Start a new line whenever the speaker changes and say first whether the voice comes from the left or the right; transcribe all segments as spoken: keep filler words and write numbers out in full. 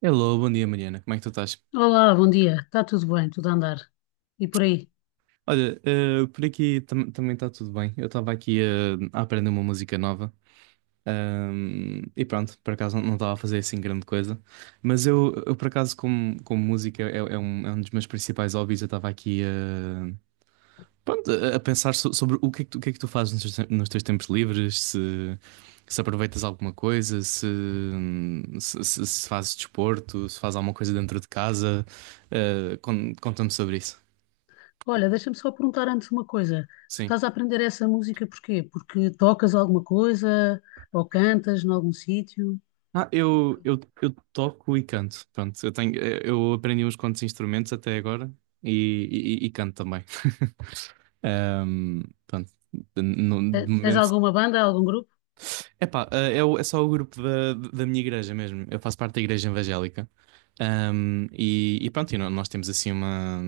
right: Hello, bom dia Mariana, como é que tu estás?
left: Olá, bom dia. Está tudo bem, tudo a andar. E por aí?
right: Olha, eh, por aqui tam- também está tudo bem. Eu estava aqui eh, a aprender uma música nova, ahm, e pronto, por acaso não estava a fazer assim grande coisa. Mas eu, eu por acaso, como, como música é, é um, é um dos meus principais hobbies, eu estava aqui eh, pronto, a a pensar so- sobre o que é que tu, o que é que tu fazes nos teus, tem- nos teus tempos livres, se, se aproveitas alguma coisa, se, se, se- se fazes desporto, se fazes alguma coisa dentro de casa. Eh, con- conta-me sobre isso.
left: Olha, deixa-me só perguntar antes uma coisa. Tu
right: Sim.
left: estás a aprender essa música porquê? Porque tocas alguma coisa ou cantas em algum sítio?
right: Ah, eu, eu, eu toco e canto. Pronto, eu tenho, eh, eu aprendi uns quantos instrumentos até agora e, e, e canto também. Ahm, Pronto, de, no-
left: Te-
right: de
left: Tens
right: momento.
left: alguma banda, algum grupo?
right: Epá, eh, é, o- é só o grupo da, da minha igreja mesmo. Eu faço parte da igreja evangélica. Ahm, e, e pronto, e nó- nós temos assim uma,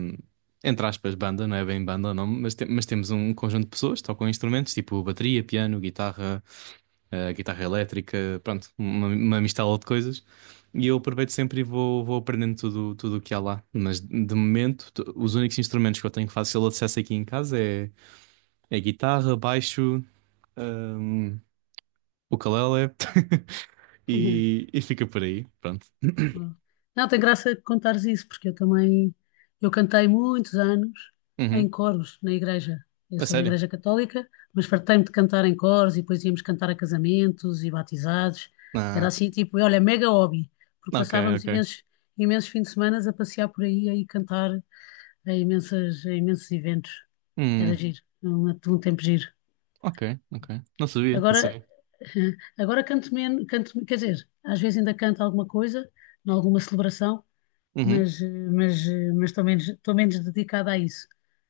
right: entre aspas, banda, não é bem banda o nome, mas, te- mas temos um conjunto de pessoas que tocam instrumentos, tipo bateria, piano, guitarra, eh, guitarra elétrica, pronto, uma, uma mistela de coisas. E eu aproveito sempre e vou, vou aprendendo tudo tudo o que há lá. Mas de momento, t- os únicos instrumentos que eu tenho fácil acesso aqui em casa é, é guitarra, baixo, hum, o ukulele e, e fica por aí, pronto.
left: Boa. Não, tem graça contares isso, porque eu também, eu cantei muitos anos em
right: Uhum.
left: coros na igreja. Eu
right: A
left: sou da
right: sério?
left: Igreja Católica, mas fartei-me de cantar em coros e depois íamos cantar a casamentos e batizados. Era
right: Ah,
left: assim, tipo, olha, mega hobby, porque
right: ok,
left: passávamos
right: ok.
left: imensos, imensos fins de semana a passear por aí e cantar a imensas, em imensos eventos. Era
right: Hum,
left: giro, um, um tempo giro.
right: ok, ok. Não sabia, não
left: Agora,
right: sabia.
left: agora canto menos, canto, quer dizer, às vezes ainda canto alguma coisa, em alguma celebração,
right: Uhum,
left: mas, eh, mas, eh, mas estou menos, estou menos dedicada a isso.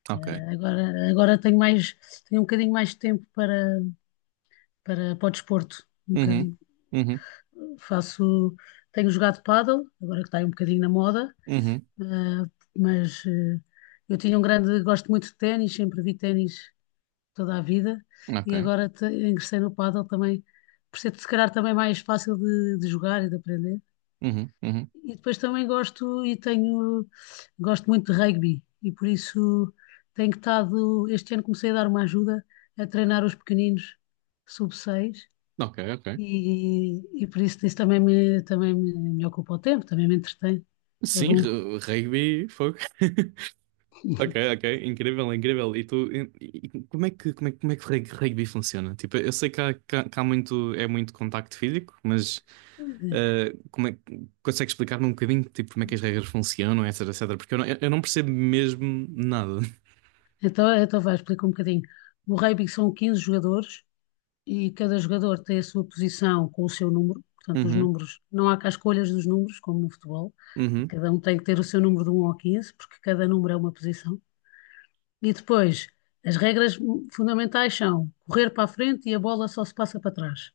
right: ok.
left: Eh, agora, agora tenho mais, tenho um bocadinho mais de tempo para, para, para o desporto. Um
right: Uhum,
left: bocadinho.
right: uhum,
left: Faço, tenho jogado pádel, agora que está aí um bocadinho na moda,
right: uhum,
left: eh, mas eh, eu tinha um grande, gosto muito de ténis, sempre vi ténis toda a vida e
right: ok.
left: agora te- ingressei no pádel também, por ser se calhar também mais fácil de, de jogar e de aprender.
right: Uhum, uhum,
left: E depois também gosto e tenho, gosto muito de rugby e por isso tenho estado, este ano comecei a dar uma ajuda a treinar os pequeninos sub seis
right: ok, ok.
left: e, e por isso isso também me, também me, me ocupa o tempo, também me entretém, é
right: Sim,
left: bom.
right: ru- rugby, fogo. Ok, ok, incrível, incrível. E tu, e- e como é que, como é, que- como é que rug- rugby funciona? Tipo, eu sei que há, que há- que há muito, é muito contacto físico, mas
left: É.
right: eh, como é, que- consegue explicar-me um bocadinho, tipo, como é que as regras funcionam, etc, etc, porque eu não, eu não percebo mesmo nada.
left: Então, então vai, explica um bocadinho. O rugby são quinze jogadores e cada jogador tem a sua posição com o seu número, portanto, os
right: Uhum,
left: números, não há cá escolhas dos números, como no futebol,
right: uhum.
left: cada um tem que ter o seu número de um ao quinze porque cada número é uma posição. E depois, as regras fundamentais são correr para a frente e a bola só se passa para trás.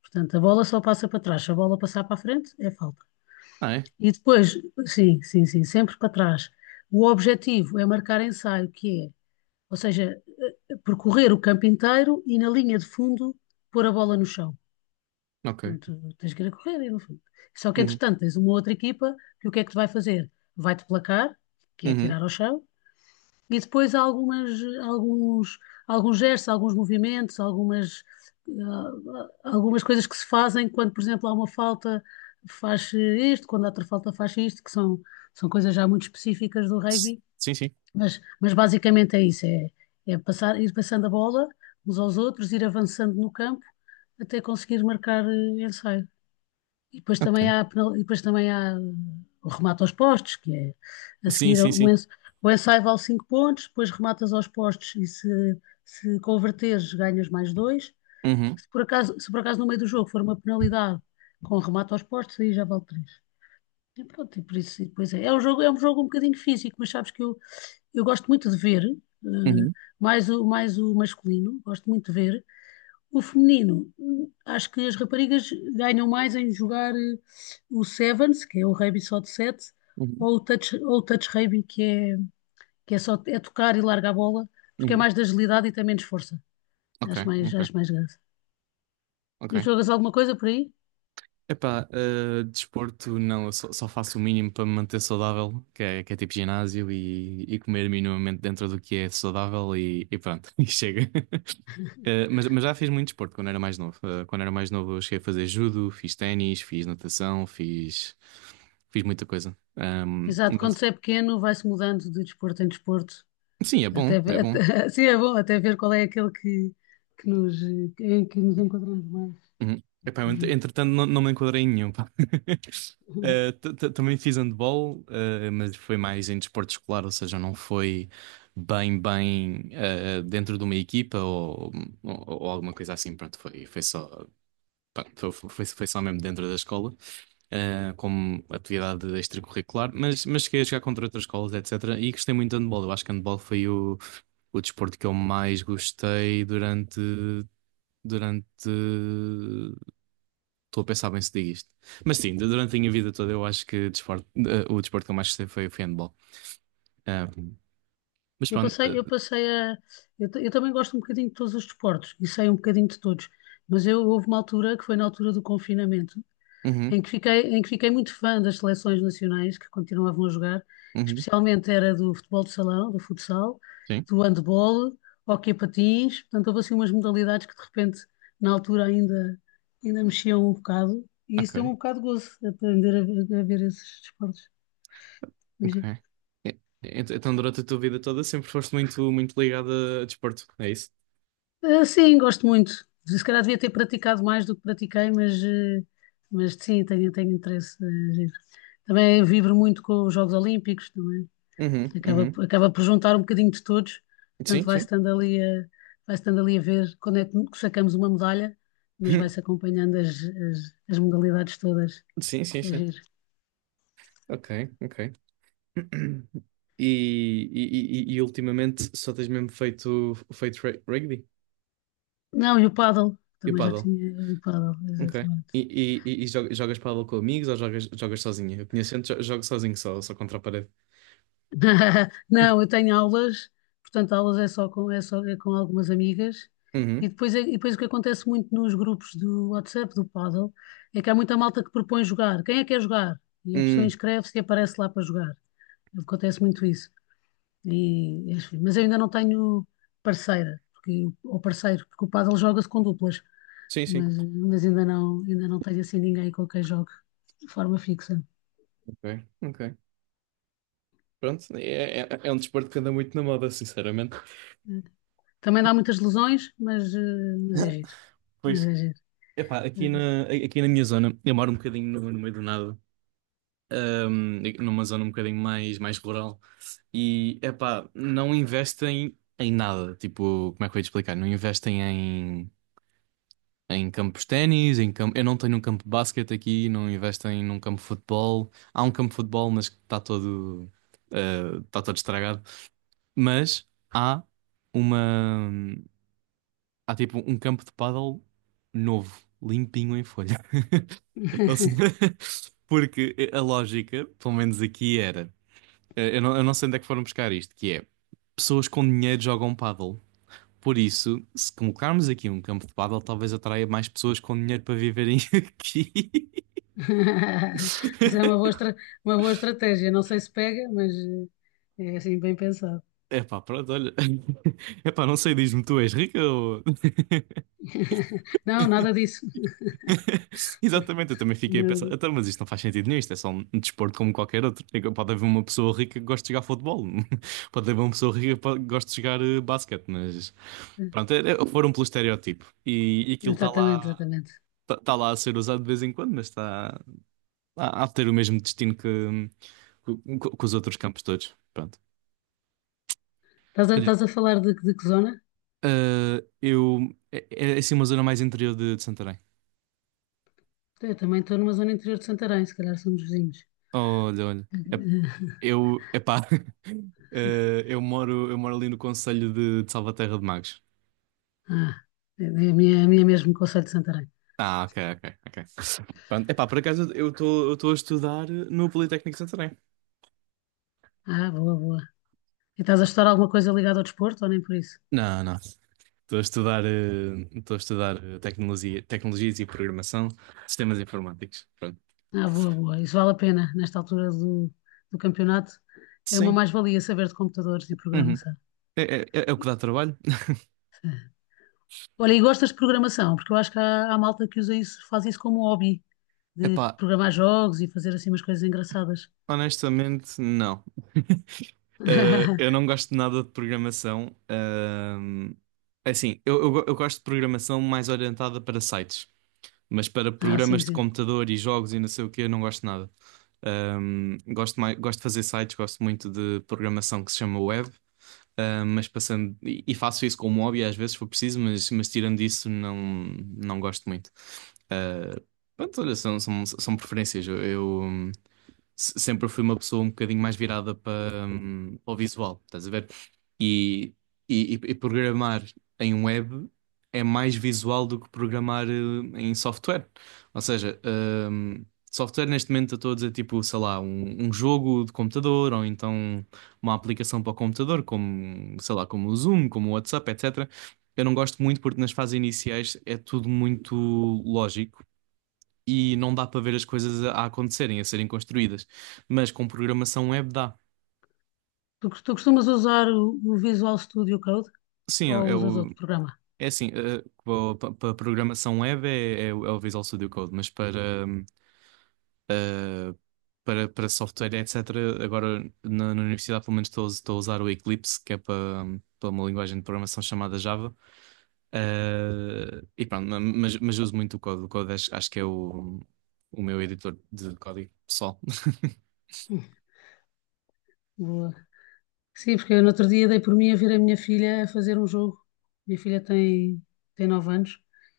left: Portanto, a bola só passa para trás, se a bola passar para a frente, é falta.
right: Ah, é?
left: E depois, sim, sim, sim, sempre para trás. O objetivo é marcar ensaio, que é, ou seja, eh, percorrer o campo inteiro e na linha de fundo pôr a bola no chão.
right: Ok.
left: Pronto, tens que ir a correr, e no fundo. Só que,
right: Uhum,
left: entretanto, tens uma outra equipa que o que é que te vai fazer? Vai-te placar, que é
right: uhum.
left: tirar ao chão, e depois há algumas, alguns, alguns gestos, alguns movimentos, algumas, ah, algumas coisas que se fazem quando, por exemplo, há uma falta, faz isto, quando há outra falta, faz isto, que são, são coisas já muito específicas do
right: S-
left: rugby,
right: Sim, sim.
left: mas, mas basicamente é isso, é, é passar, ir passando a bola uns aos outros, ir avançando no campo até conseguir marcar eh, ensaio. E depois
right: Ok.
left: também há, a penal- e depois também há uh, o remate aos postos, que é a
right: Sim,
left: seguir
right: sim,
left: o,
right: sim.
left: ens, o ensaio vale cinco pontos, depois rematas aos postos e se, se converteres ganhas mais dois.
right: Uhum,
left: Se por acaso, se por acaso no meio do jogo for uma penalidade com remate aos postos, aí já vale três. E pronto, e por isso, e depois é. É um jogo, é um jogo um bocadinho físico, mas sabes que eu, eu gosto muito de ver, eh,
right: uhum,
left: mais o, mais o masculino, gosto muito de ver, o feminino, hum, acho que as raparigas ganham mais em jogar eh, o Sevens, que é o rugby só de sete,
right: uhum,
left: ou o touch, ou o touch rugby, que é, que é só é tocar e largar a bola, porque é
right: uhum.
left: mais de agilidade e tem menos força.
right: Ok,
left: Acho mais,
right: ok,
left: acho mais graça.
right: ok.
left: E jogas alguma coisa por aí?
right: Epá, eh, desporto não, eu só, só faço o mínimo para me manter saudável, que é, que é tipo ginásio e, e comer minimamente dentro do que é saudável e, e pronto, e chega. Eh, mas, mas já fiz muito desporto quando era mais novo. Eh, quando era mais novo eu cheguei a fazer judo, fiz ténis, fiz natação, fiz, fiz muita coisa. Ahm,
left: Exato, quando
right: mas,
left: se é pequeno vai-se mudando de desporto em desporto,
right: sim, é bom,
left: até,
right: é
left: ver-
right: bom.
left: até sim, é bom, até ver qual é aquele que, que nos, eh, em que nos enquadramos mais.
right: Uhum. Epá, eu, ent- entretanto não, não me enquadrei em nenhum, pá. Uh, t- t- também fiz handball, uh, mas foi mais em desporto escolar, ou seja, não foi bem, bem, uh, dentro de uma equipa ou, ou, ou alguma coisa assim. Pronto, foi, foi só, pá, foi, foi, foi só mesmo dentro da escola, uh, como atividade extracurricular, mas, mas cheguei a jogar contra outras escolas, etcétera. E gostei muito de handball. Eu acho que handball foi o, o desporto que eu mais gostei durante, durante... Estou a pensar bem se digo isto. Mas sim, durante a minha vida toda eu acho que desporto- eh, o desporto que eu mais gostei foi, foi handball. Ah, mas
left: Eu
right: pronto.
left: passei, eu
right: Eh,
left: passei a. Eu, ta- eu também gosto um bocadinho de todos os desportos e sei um bocadinho de todos, mas eu houve uma altura que foi na altura do confinamento,
right: uhum,
left: em que fiquei, em que fiquei muito fã das seleções nacionais que continuavam a jogar,
right: uhum,
left: especialmente era do futebol de salão, do futsal,
right: sim.
left: do handball, hóquei a patins, portanto houve assim umas modalidades que de repente na altura ainda, ainda mexiam um bocado e isso
right: Ok,
left: deu-me um bocado de gozo aprender a, ver a ver esses desportos.
right: ok. E- ent- Então durante a tua vida toda sempre foste muito, muito ligada a desporto, é isso?
left: Eh, Sim, gosto muito. Se calhar devia ter praticado mais do que pratiquei, mas, eh, mas sim, tenho, tenho interesse. eh, giro. Também vibro muito com os Jogos Olímpicos, também.
right: Uhum,
left: Acaba,
right: uhum.
left: por- acaba por juntar um bocadinho de todos, portanto
right: Sim,
left: vai
right: sim.
left: estando ali a, vai estando ali a ver quando é que sacamos uma medalha, mas vai-se acompanhando as, as, as modalidades todas.
right: Sim, sim,
left: É
right: sim.
left: giro.
right: Ok, ok. E, e, e, e ultimamente só tens mesmo feito, feito re- rugby
left: Não, e o pádel,
right: e
left: também já
right: paddle?
left: tinha eh, o pádel,
right: Ok.
left: exatamente.
right: E, e, e e jo- jogas paddle com amigos ou jogas, jogas sozinha? Eu conheço gente, jo- jogo sozinho só, só contra a parede.
left: Não, eu tenho aulas, portanto, aulas é só com, é só é com algumas amigas. E
right: Uhum.
left: depois, é- e depois o que acontece muito nos grupos do WhatsApp, do Paddle, é que há muita malta que propõe jogar. Quem é que quer jogar? E a pessoa
right: Hum,
left: inscreve-se e aparece lá para jogar. Acontece muito isso. E, enfim, mas eu ainda não tenho parceira, porque, ou parceiro, porque o Paddle joga-se com duplas.
right: sim, sim.
left: Mas, mas ainda não, ainda não tenho assim ninguém com quem jogue de forma fixa.
right: Ok, ok. Pronto, é, é, é um desporto que anda muito na moda, sinceramente.
left: Também dá muitas lesões, mas, eh, mas é giro. Mas
right: Pois,
left: é giro.
right: epá,
left: É
right: aqui
left: giro.
right: na, aqui na minha zona, eu moro um bocadinho no, no meio do nada, hum, numa zona um bocadinho mais, mais rural, e epá, não investem em nada. Tipo, como é que eu ia te explicar? Não investem em. Em campos de ténis, em campo... eu não tenho um campo de basquete aqui, não investem num campo de futebol. Há um campo de futebol, mas que está todo, eh, está todo estragado. Mas há uma. Há tipo um campo de pádel novo, limpinho em folha. Ou seja, porque a lógica, pelo menos aqui, era. eh, Eu não, eu não sei onde é que foram buscar isto, que é: pessoas com dinheiro jogam pádel. Por isso, se colocarmos aqui um campo de pádel, talvez atraia mais pessoas com dinheiro para viverem aqui.
left: Isso é uma boa, estra- uma boa estratégia. Não sei se pega, mas eh, é assim bem pensado.
right: Epá, pronto, olha. Epá, não sei, diz-me, tu és rica ou...
left: Não, nada disso.
right: Exatamente, eu também fiquei a pensar,
left: Nada.
right: então, mas isto não faz sentido nenhum, isto é só um desporto como qualquer outro. É que pode haver uma pessoa rica que goste de jogar futebol, pode haver uma pessoa rica que pode- goste de jogar eh, basquete, mas... Pronto, é- é- foram pelo estereótipo. E, e aquilo está
left: Exatamente,
right: lá,
left: exatamente.
right: tá, tá lá a ser usado de vez em quando, mas está a, a ter o mesmo destino que, que, que os outros campos todos. Pronto.
left: Estás a,
right: Olha,
left: estás a falar de, de que zona?
right: eh, eu... É, é assim uma zona mais interior de de Santarém.
left: Eu também estou numa zona interior de Santarém, se calhar somos vizinhos.
right: Olha, olha. É- Eu, epá, eh, eu moro, eu moro ali no Conselho de, de Salvaterra de Magos.
left: Ah, é é a minha, é a minha mesmo, Conselho de Santarém.
right: Ah, ok, ok, ok. Pronto, epá, por acaso eu estou eu estou a estudar no Politécnico de Santarém.
left: Ah, boa, boa. E estás a estudar alguma coisa ligada ao desporto ou nem por isso?
right: Não, não. Estou a estudar, eh, estou a estudar eh, tecnologia, tecnologias e programação, sistemas informáticos. Pronto.
left: Ah, boa, boa. Isso vale a pena nesta altura do, do campeonato. É uma
right: Sim.
left: mais-valia saber de computadores e
right: Uhum.
left: programação.
right: É, é, é o que dá trabalho.
left: Sim. Olha, e gostas de programação? Porque eu acho que há, há malta que usa isso, faz isso como um hobby, de
right: Epá,
left: programar jogos e fazer assim umas coisas engraçadas.
right: honestamente, não. Eh, eu não gosto de nada de programação. Ahm, é assim, eu, eu, go- eu gosto de programação mais orientada para sites, mas para
left: Ah, sim,
right: programas de
left: sim.
right: computador e jogos e não sei o que, eu não gosto de nada. Ahm, gosto mais, gosto de fazer sites, gosto muito de programação que se chama web, ahm, mas passando, e, e faço isso como hobby às vezes se for preciso, mas, mas tirando isso, não, não gosto muito. Ah, pronto, olha, são, são, são preferências. Eu, se- sempre fui uma pessoa um bocadinho mais virada para, hum, para o visual, estás a ver? E, e, e- e programar em web é mais visual do que programar eh, em software. Ou seja, hum, software neste momento eu estou a dizer tipo, sei lá, um, um jogo de computador ou então uma aplicação para o computador, como, sei lá, como o Zoom, como o WhatsApp, etcétera. Eu não gosto muito porque nas fases iniciais é tudo muito lógico e não dá para ver as coisas a, a acontecerem, a serem construídas. Mas com programação web dá.
left: Tu, tu costumas usar o, o Visual Studio Code
right: Sim,
left: ou
right: é, é
left: usas
right: o,
left: outro programa?
right: é assim, para programação web é, é o é o Visual Studio Code, mas para, hum, ah, para, para software, etcétera, agora na, na universidade pelo menos estou, a us- estou a usar o Eclipse, que é para, hum, para uma linguagem de programação chamada Java. Ah, e pronto, ma- mas, mas uso muito o código. O código acho, acho que é o, o meu editor de código pessoal.
left: Boa. Sim, porque eu no outro dia dei por mim a ver a minha filha a fazer um jogo. Minha filha tem, tem, nove anos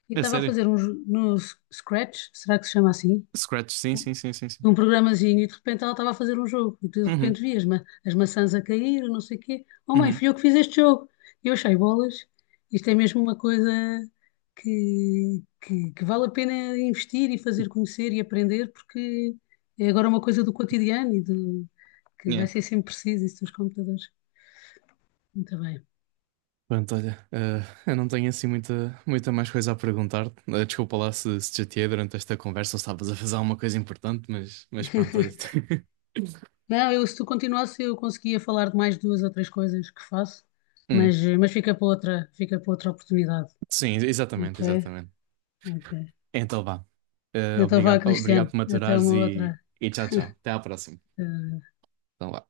left: e
right: É
left: estava a
right: sério.
left: fazer um jo- no S- Scratch, será que se chama assim?
right: Scratch, sim, sim, sim, sim, sim.
left: Um programazinho e de repente ela estava a fazer um jogo e tu de
right: Uhum,
left: repente vias ma as maçãs a cair, não sei o quê. Oh mãe,
right: uhum,
left: fui eu que fiz este jogo. E eu achei bolas. Isto é mesmo uma coisa que, que, que vale a pena investir e fazer conhecer e aprender porque é agora uma coisa do cotidiano e do que
right: yeah.
left: vai ser sempre preciso isso dos computadores. Muito bem.
right: Pronto, olha, eh, eu não tenho assim muita, muita mais coisa a perguntar. Eh, desculpa lá se, se te chateei durante esta conversa ou estavas a fazer alguma coisa importante, mas, mas pronto, olha.
left: Não, eu, se tu continuasse, eu conseguia falar de mais duas ou três coisas que faço,
right: Hum,
left: mas, mas fica para outra, fica para outra oportunidade.
right: sim, exatamente,
left: Ok?
right: exatamente.
left: Ok.
right: Então vá. Eh,
left: Então vá,
right: obrigado, obrigado
left: Cristiano,
right: por
left: até
right: maturares
left: uma
right: e,
left: outra.
right: e tchau, tchau. Até à próxima.
left: eh,
right: Então vá.